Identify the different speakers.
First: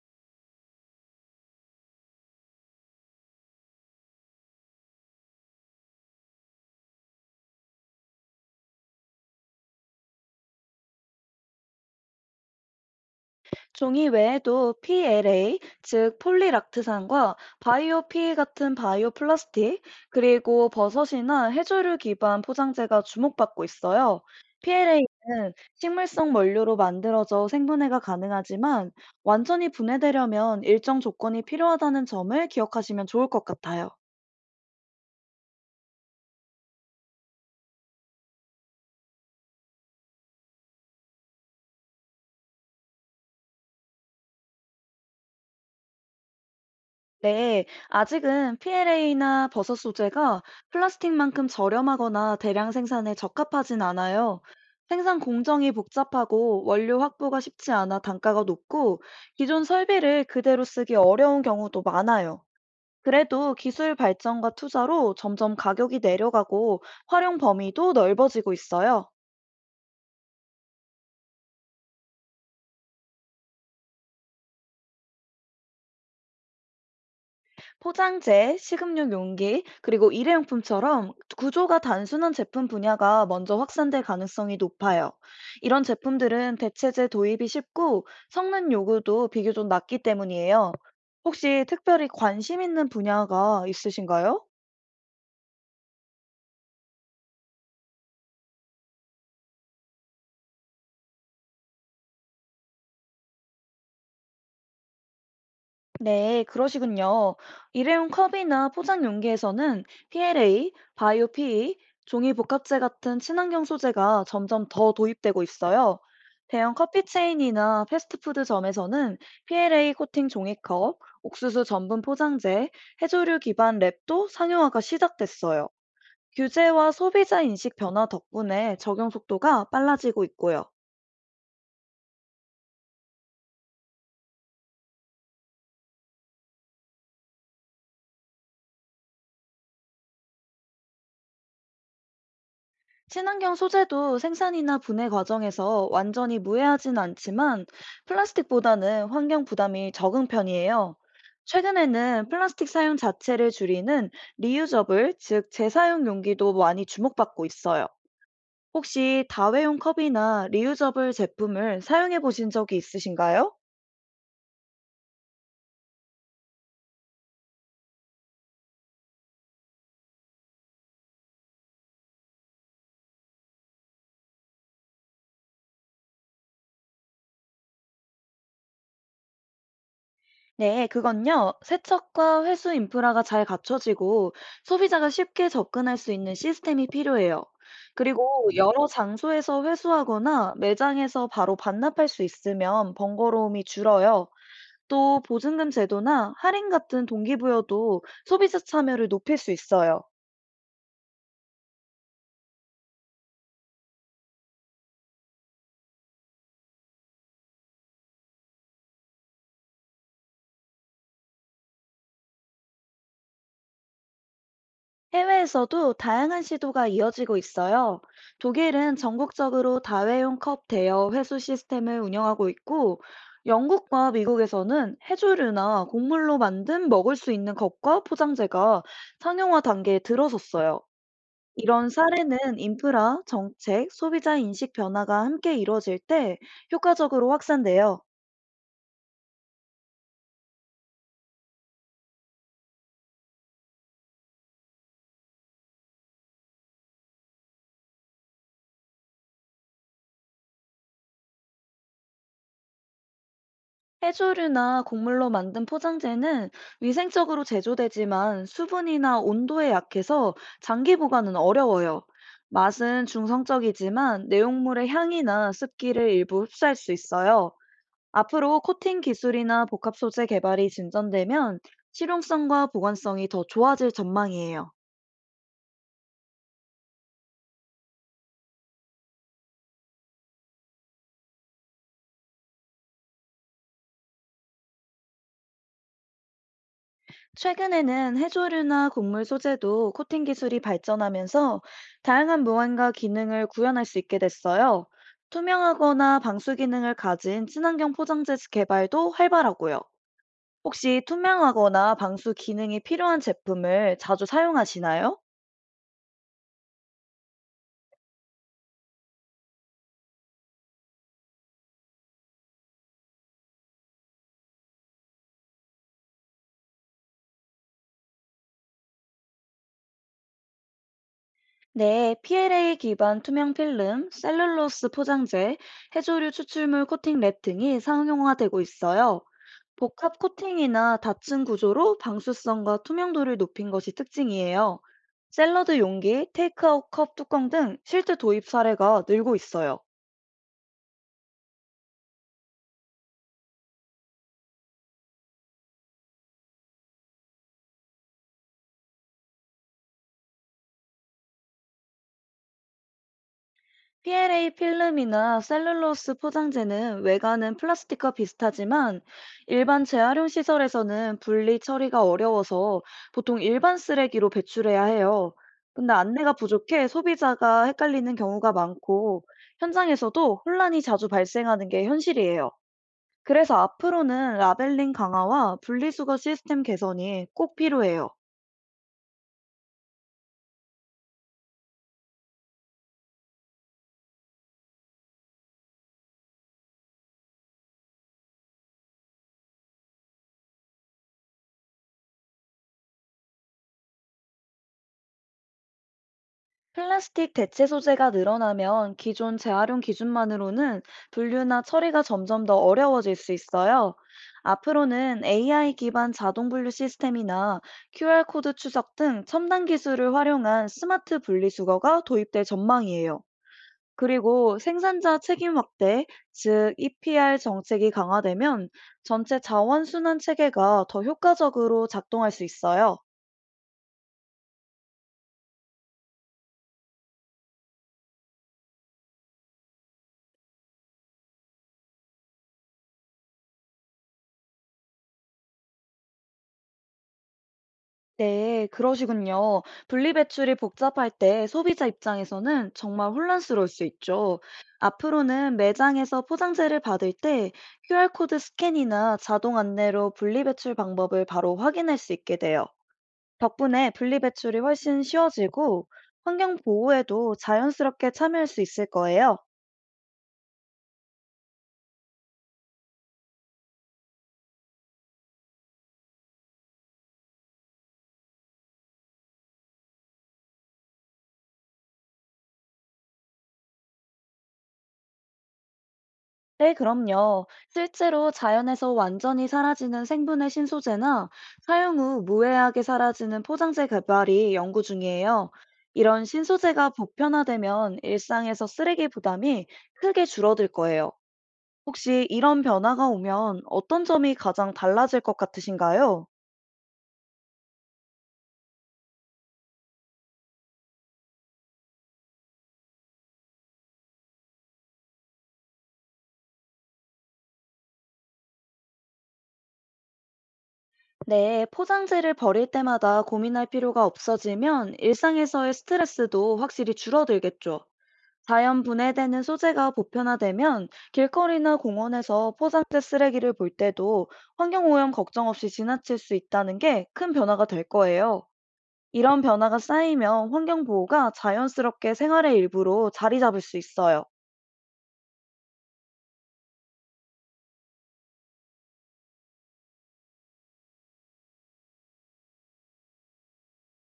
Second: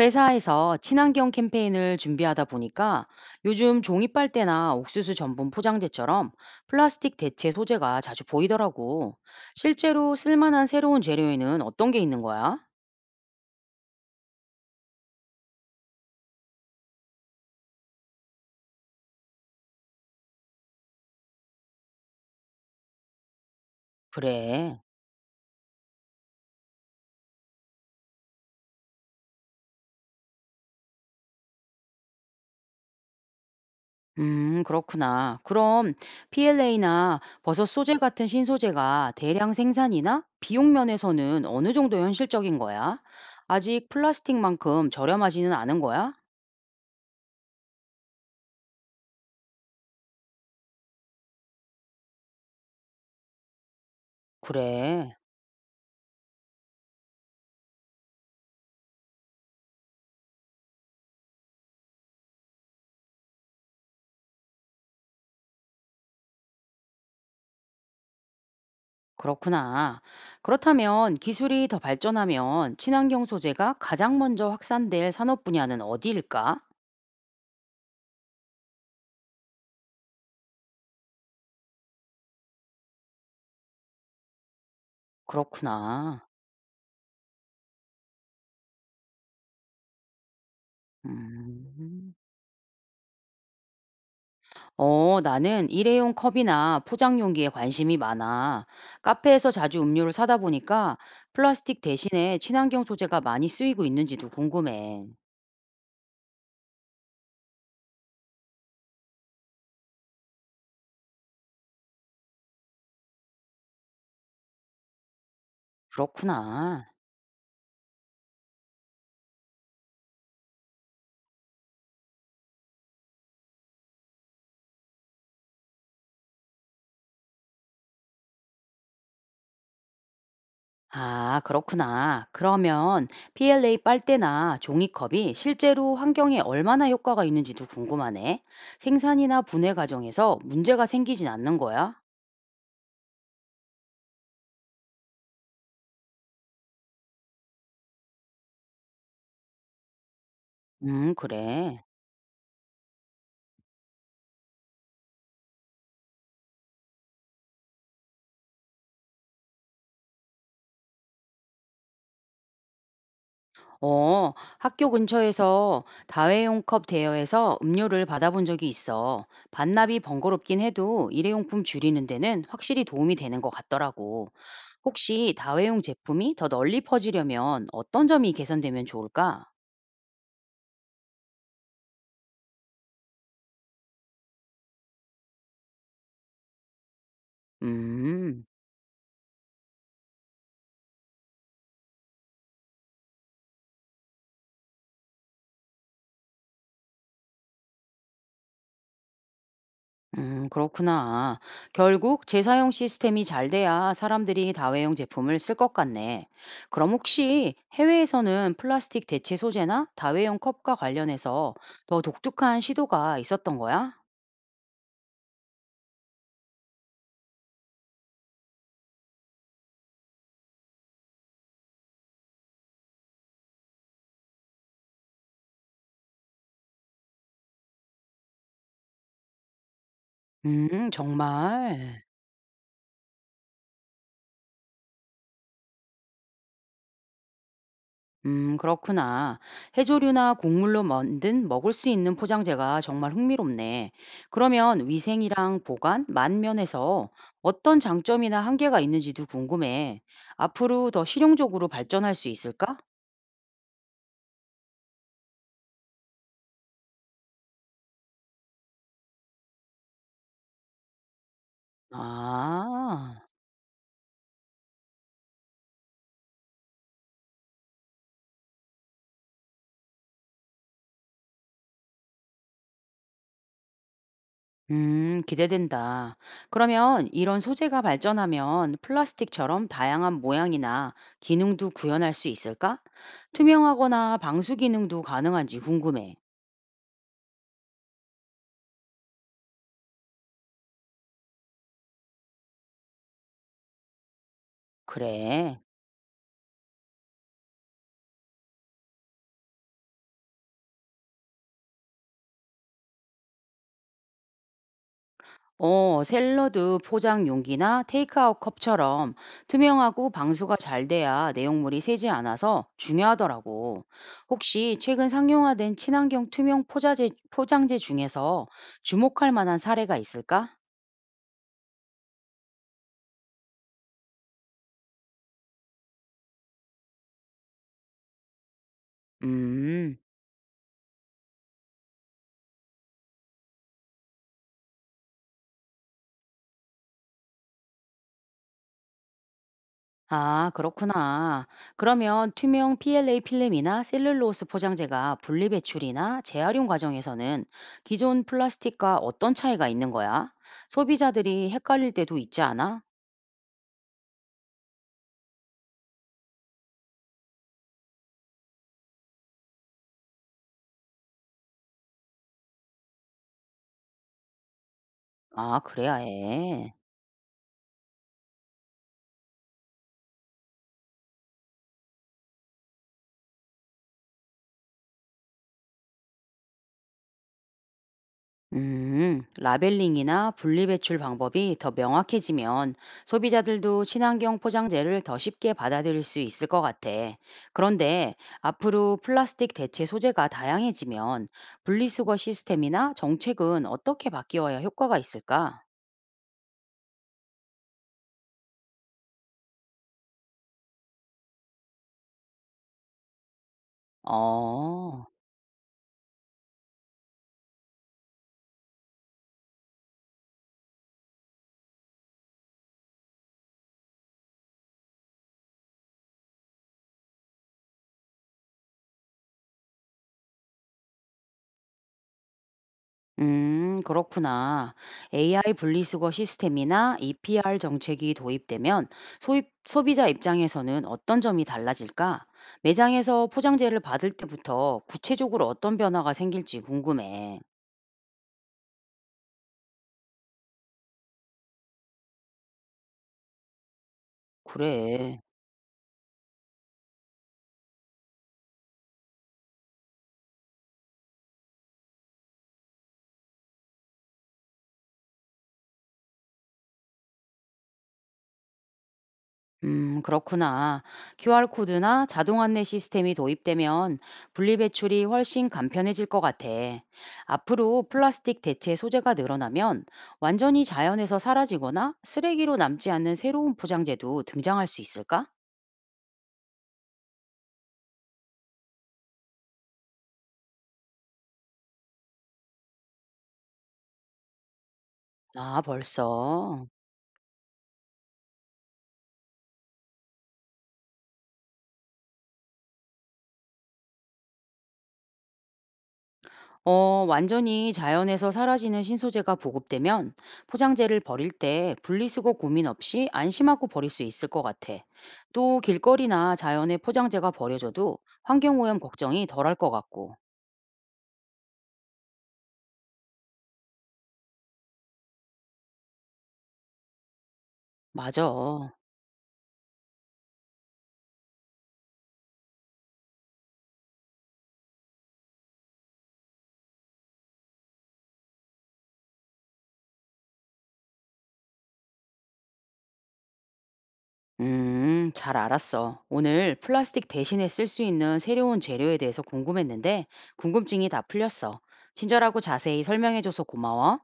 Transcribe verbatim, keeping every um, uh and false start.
Speaker 1: 회사에서 친환경 캠페인을 준비하다 보니까 요즘 종이빨대나 옥수수 전분 포장재처럼 플라스틱 대체 소재가 자주 보이더라고. 실제로 쓸만한 새로운 재료에는 어떤 게 있는 거야?
Speaker 2: 종이 외에도 피엘에이, 즉 폴리락트산과 바이오 피이 같은 바이오 플라스틱, 그리고 버섯이나 해조류 기반 포장재가 주목받고 있어요.
Speaker 1: 그래.
Speaker 2: 피엘에이는 식물성 원료로 만들어져 생분해가 가능하지만 완전히 분해되려면 일정 조건이 필요하다는 점을 기억하시면 좋을 것 같아요.
Speaker 1: 음, 그렇구나. 그럼 피엘에이나 버섯 소재 같은 신소재가 대량 생산이나 비용 면에서는 어느 정도 현실적인 거야? 아직 플라스틱만큼 저렴하지는 않은 거야?
Speaker 2: 네, 아직은 피엘에이나 버섯 소재가 플라스틱만큼 저렴하거나 대량 생산에 적합하진 않아요.
Speaker 1: 그래.
Speaker 2: 생산 공정이 복잡하고 원료 확보가 쉽지 않아 단가가 높고 기존 설비를 그대로 쓰기 어려운 경우도 많아요. 그래도 기술 발전과 투자로 점점 가격이 내려가고 활용 범위도 넓어지고 있어요.
Speaker 1: 그렇구나. 그렇다면 기술이 더 발전하면 친환경 소재가 가장 먼저 확산될 산업 분야는 어디일까?
Speaker 2: 포장재, 식음료 용기, 그리고 일회용품처럼 구조가 단순한 제품 분야가 먼저 확산될 가능성이 높아요. 이런
Speaker 1: 그렇구나.
Speaker 2: 제품들은 대체재 도입이 쉽고 성능 요구도 비교적 낮기 때문이에요. 혹시 특별히
Speaker 1: 음.
Speaker 2: 관심 있는 분야가 있으신가요?
Speaker 1: 어, 나는 일회용 컵이나 포장 용기에 관심이 많아. 카페에서 자주 음료를 사다 보니까 플라스틱 대신에 친환경 소재가 많이 쓰이고 있는지도 궁금해.
Speaker 2: 네, 그러시군요. 일회용 컵이나 포장 용기에서는 피엘에이, 바이오 피이, 종이 복합재 같은 친환경 소재가 점점 더 도입되고 있어요. 대형
Speaker 1: 그렇구나.
Speaker 2: 커피 체인이나 패스트푸드점에서는 피엘에이 코팅 종이컵, 옥수수 전분 포장재, 해조류 기반 랩도 상용화가 시작됐어요. 규제와 소비자 인식 변화 덕분에 적용 속도가 빨라지고 있고요.
Speaker 1: 아, 그렇구나. 그러면 피엘에이 빨대나 종이컵이 실제로 환경에 얼마나 효과가 있는지도 궁금하네. 생산이나 분해 과정에서 문제가 생기진 않는 거야?
Speaker 2: 친환경 소재도 생산이나 분해 과정에서 완전히 무해하진 않지만 플라스틱보다는 환경 부담이 적은 편이에요.
Speaker 1: 음, 그래.
Speaker 2: 최근에는 플라스틱 사용 자체를 줄이는 리유저블, 즉 재사용 용기도 많이 주목받고 있어요. 혹시 다회용 컵이나 리유저블 제품을 사용해 보신 적이 있으신가요?
Speaker 1: 어, 학교 근처에서 다회용 컵 대여해서 음료를 받아본 적이 있어. 반납이 번거롭긴 해도 일회용품 줄이는 데는 확실히 도움이 되는 것 같더라고. 혹시 다회용 제품이 더 널리 퍼지려면 어떤 점이 개선되면 좋을까?
Speaker 2: 네, 그건요. 세척과 회수 인프라가 잘 갖춰지고 소비자가 쉽게 접근할 수 있는 시스템이 필요해요.
Speaker 1: 음.
Speaker 2: 그리고 여러 장소에서 회수하거나 매장에서 바로 반납할 수 있으면 번거로움이 줄어요. 또 보증금 제도나 할인 같은 동기부여도 소비자 참여를 높일 수 있어요.
Speaker 1: 음, 그렇구나. 결국 재사용 시스템이 잘 돼야 사람들이 다회용 제품을 쓸 것 같네. 그럼 혹시 해외에서는 플라스틱 대체 소재나 다회용 컵과 관련해서 더 독특한 시도가 있었던 거야?
Speaker 2: 해외에서도 다양한 시도가 이어지고 있어요. 독일은 전국적으로 다회용 컵 대여 회수 시스템을 운영하고 있고, 영국과 미국에서는 해조류나 곡물로 만든 먹을 수 있는 컵과 포장재가 상용화 단계에 들어섰어요.
Speaker 1: 음,
Speaker 2: 이런
Speaker 1: 정말.
Speaker 2: 사례는 인프라, 정책, 소비자 인식 변화가 함께 이루어질 때 효과적으로 확산돼요.
Speaker 1: 음, 그렇구나. 해조류나 곡물로 만든 먹을 수 있는 포장재가 정말 흥미롭네. 그러면 위생이랑 보관, 만면에서 어떤 장점이나 한계가 있는지도 궁금해. 앞으로 더 실용적으로 발전할 수 있을까?
Speaker 2: 해조류나 곡물로 만든 포장재는 위생적으로 제조되지만 수분이나 온도에 약해서 장기 보관은 어려워요. 맛은
Speaker 1: 아,
Speaker 2: 중성적이지만 내용물의 향이나 습기를 일부 흡수할 수 있어요. 앞으로 코팅 기술이나 복합 소재 개발이 진전되면 실용성과 보관성이 더 좋아질 전망이에요.
Speaker 1: 음, 기대된다. 그러면 이런 소재가 발전하면 플라스틱처럼 다양한 모양이나 기능도 구현할 수 있을까? 투명하거나 방수 기능도 가능한지 궁금해.
Speaker 2: 최근에는 해조류나 곡물 소재도 코팅 기술이 발전하면서 다양한 무언과 기능을 구현할 수 있게 됐어요.
Speaker 1: 그래.
Speaker 2: 투명하거나 방수 기능을 가진 친환경 포장재 개발도 활발하고요. 혹시 투명하거나 방수 기능이 필요한 제품을 자주 사용하시나요?
Speaker 1: 어, 샐러드 포장 용기나 테이크아웃 컵처럼 투명하고 방수가 잘 돼야 내용물이 새지 않아서 중요하더라고. 혹시 최근 상용화된 친환경 투명 포자재, 포장재 중에서 주목할 만한 사례가 있을까?
Speaker 2: 네, 피엘에이 기반 투명 필름, 셀룰로스 포장재, 해조류 추출물 코팅 랩 등이 상용화되고 있어요.
Speaker 1: 음,
Speaker 2: 복합 코팅이나 닫힌 구조로 방수성과 투명도를 높인 것이 특징이에요. 샐러드 용기, 테이크아웃 컵 뚜껑 등 실제 도입 사례가 늘고 있어요.
Speaker 1: 아, 그렇구나. 그러면 투명 피엘에이 필름이나 셀룰로스 포장재가 분리 배출이나 재활용 과정에서는 기존 플라스틱과 어떤 차이가 있는 거야? 소비자들이 헷갈릴 때도 있지 않아?
Speaker 2: 피엘에이 필름이나 셀룰로스 포장재는 외관은 플라스틱과 비슷하지만 일반 재활용 시설에서는 분리 처리가 어려워서 보통 일반 쓰레기로 배출해야 해요.
Speaker 1: 아,
Speaker 2: 근데
Speaker 1: 그래야
Speaker 2: 안내가
Speaker 1: 해.
Speaker 2: 부족해 소비자가 헷갈리는 경우가 많고 현장에서도 혼란이 자주 발생하는 게 현실이에요. 그래서 앞으로는 라벨링 강화와 분리수거 시스템 개선이 꼭 필요해요.
Speaker 1: 음, 라벨링이나 분리배출 방법이 더 명확해지면 소비자들도 친환경 포장재를 더 쉽게 받아들일 수 있을 것 같아. 그런데 앞으로 플라스틱 대체 소재가 다양해지면 분리수거 시스템이나 정책은 어떻게 바뀌어야 효과가 있을까?
Speaker 2: 플라스틱 대체 소재가 늘어나면 기존 재활용 기준만으로는 분류나 처리가 점점 더 어려워질 수 있어요.
Speaker 1: 어.
Speaker 2: 앞으로는 에이아이 기반 자동 분류 시스템이나 큐알코드 추적 등 첨단 기술을 활용한 스마트 분리수거가 도입될 전망이에요. 그리고 생산자 책임 확대, 즉 이피알 정책이 강화되면 전체 자원 순환 체계가 더 효과적으로 작동할 수 있어요.
Speaker 1: 음, 그렇구나. 에이아이 분리수거 시스템이나 이피알 정책이 도입되면 소입, 소비자 입장에서는 어떤 점이 달라질까? 매장에서 포장재를 받을 때부터 구체적으로 어떤 변화가 생길지 궁금해.
Speaker 2: 네, 그러시군요. 분리배출이 복잡할 때 소비자 입장에서는 정말 혼란스러울 수 있죠.
Speaker 1: 그래.
Speaker 2: 앞으로는 매장에서 포장재를 받을 때 큐알코드 스캔이나 자동 안내로 분리배출 방법을 바로 확인할 수 있게 돼요. 덕분에 분리배출이 훨씬 쉬워지고 환경 보호에도 자연스럽게 참여할 수 있을 거예요.
Speaker 1: 음, 그렇구나. 큐알코드나 자동 안내 시스템이 도입되면 분리배출이 훨씬 간편해질 것 같아. 앞으로 플라스틱 대체 소재가 늘어나면 완전히 자연에서 사라지거나 쓰레기로 남지 않는 새로운 포장재도 등장할 수 있을까?
Speaker 2: 네, 그럼요. 실제로 자연에서 완전히 사라지는 생분해 신소재나 사용 후 무해하게 사라지는 포장재 개발이 연구 중이에요.
Speaker 1: 아,
Speaker 2: 이런
Speaker 1: 벌써.
Speaker 2: 신소재가 보편화되면 일상에서 쓰레기 부담이 크게 줄어들 거예요. 혹시 이런 변화가 오면 어떤 점이 가장 달라질 것 같으신가요?
Speaker 1: 어, 완전히 자연에서 사라지는 신소재가 보급되면 포장재를 버릴 때 분리수거 고민 없이 안심하고 버릴 수 있을 것 같아. 또 길거리나 자연에 포장재가 버려져도 환경오염 걱정이 덜할 것 같고.
Speaker 2: 네, 포장재를 버릴 때마다 고민할 필요가 없어지면 일상에서의 스트레스도 확실히 줄어들겠죠.
Speaker 1: 맞아.
Speaker 2: 자연 분해되는 소재가 보편화되면 길거리나 공원에서 포장재 쓰레기를 볼 때도 환경오염 걱정 없이 지나칠 수 있다는 게 큰 변화가 될 거예요. 이런 변화가 쌓이면 환경보호가 자연스럽게 생활의 일부로 자리 잡을 수 있어요.
Speaker 1: 음, 잘 알았어. 오늘 플라스틱 대신에 쓸 수 있는 새로운 재료에 대해서 궁금했는데 궁금증이 다 풀렸어. 친절하고 자세히 설명해줘서 고마워.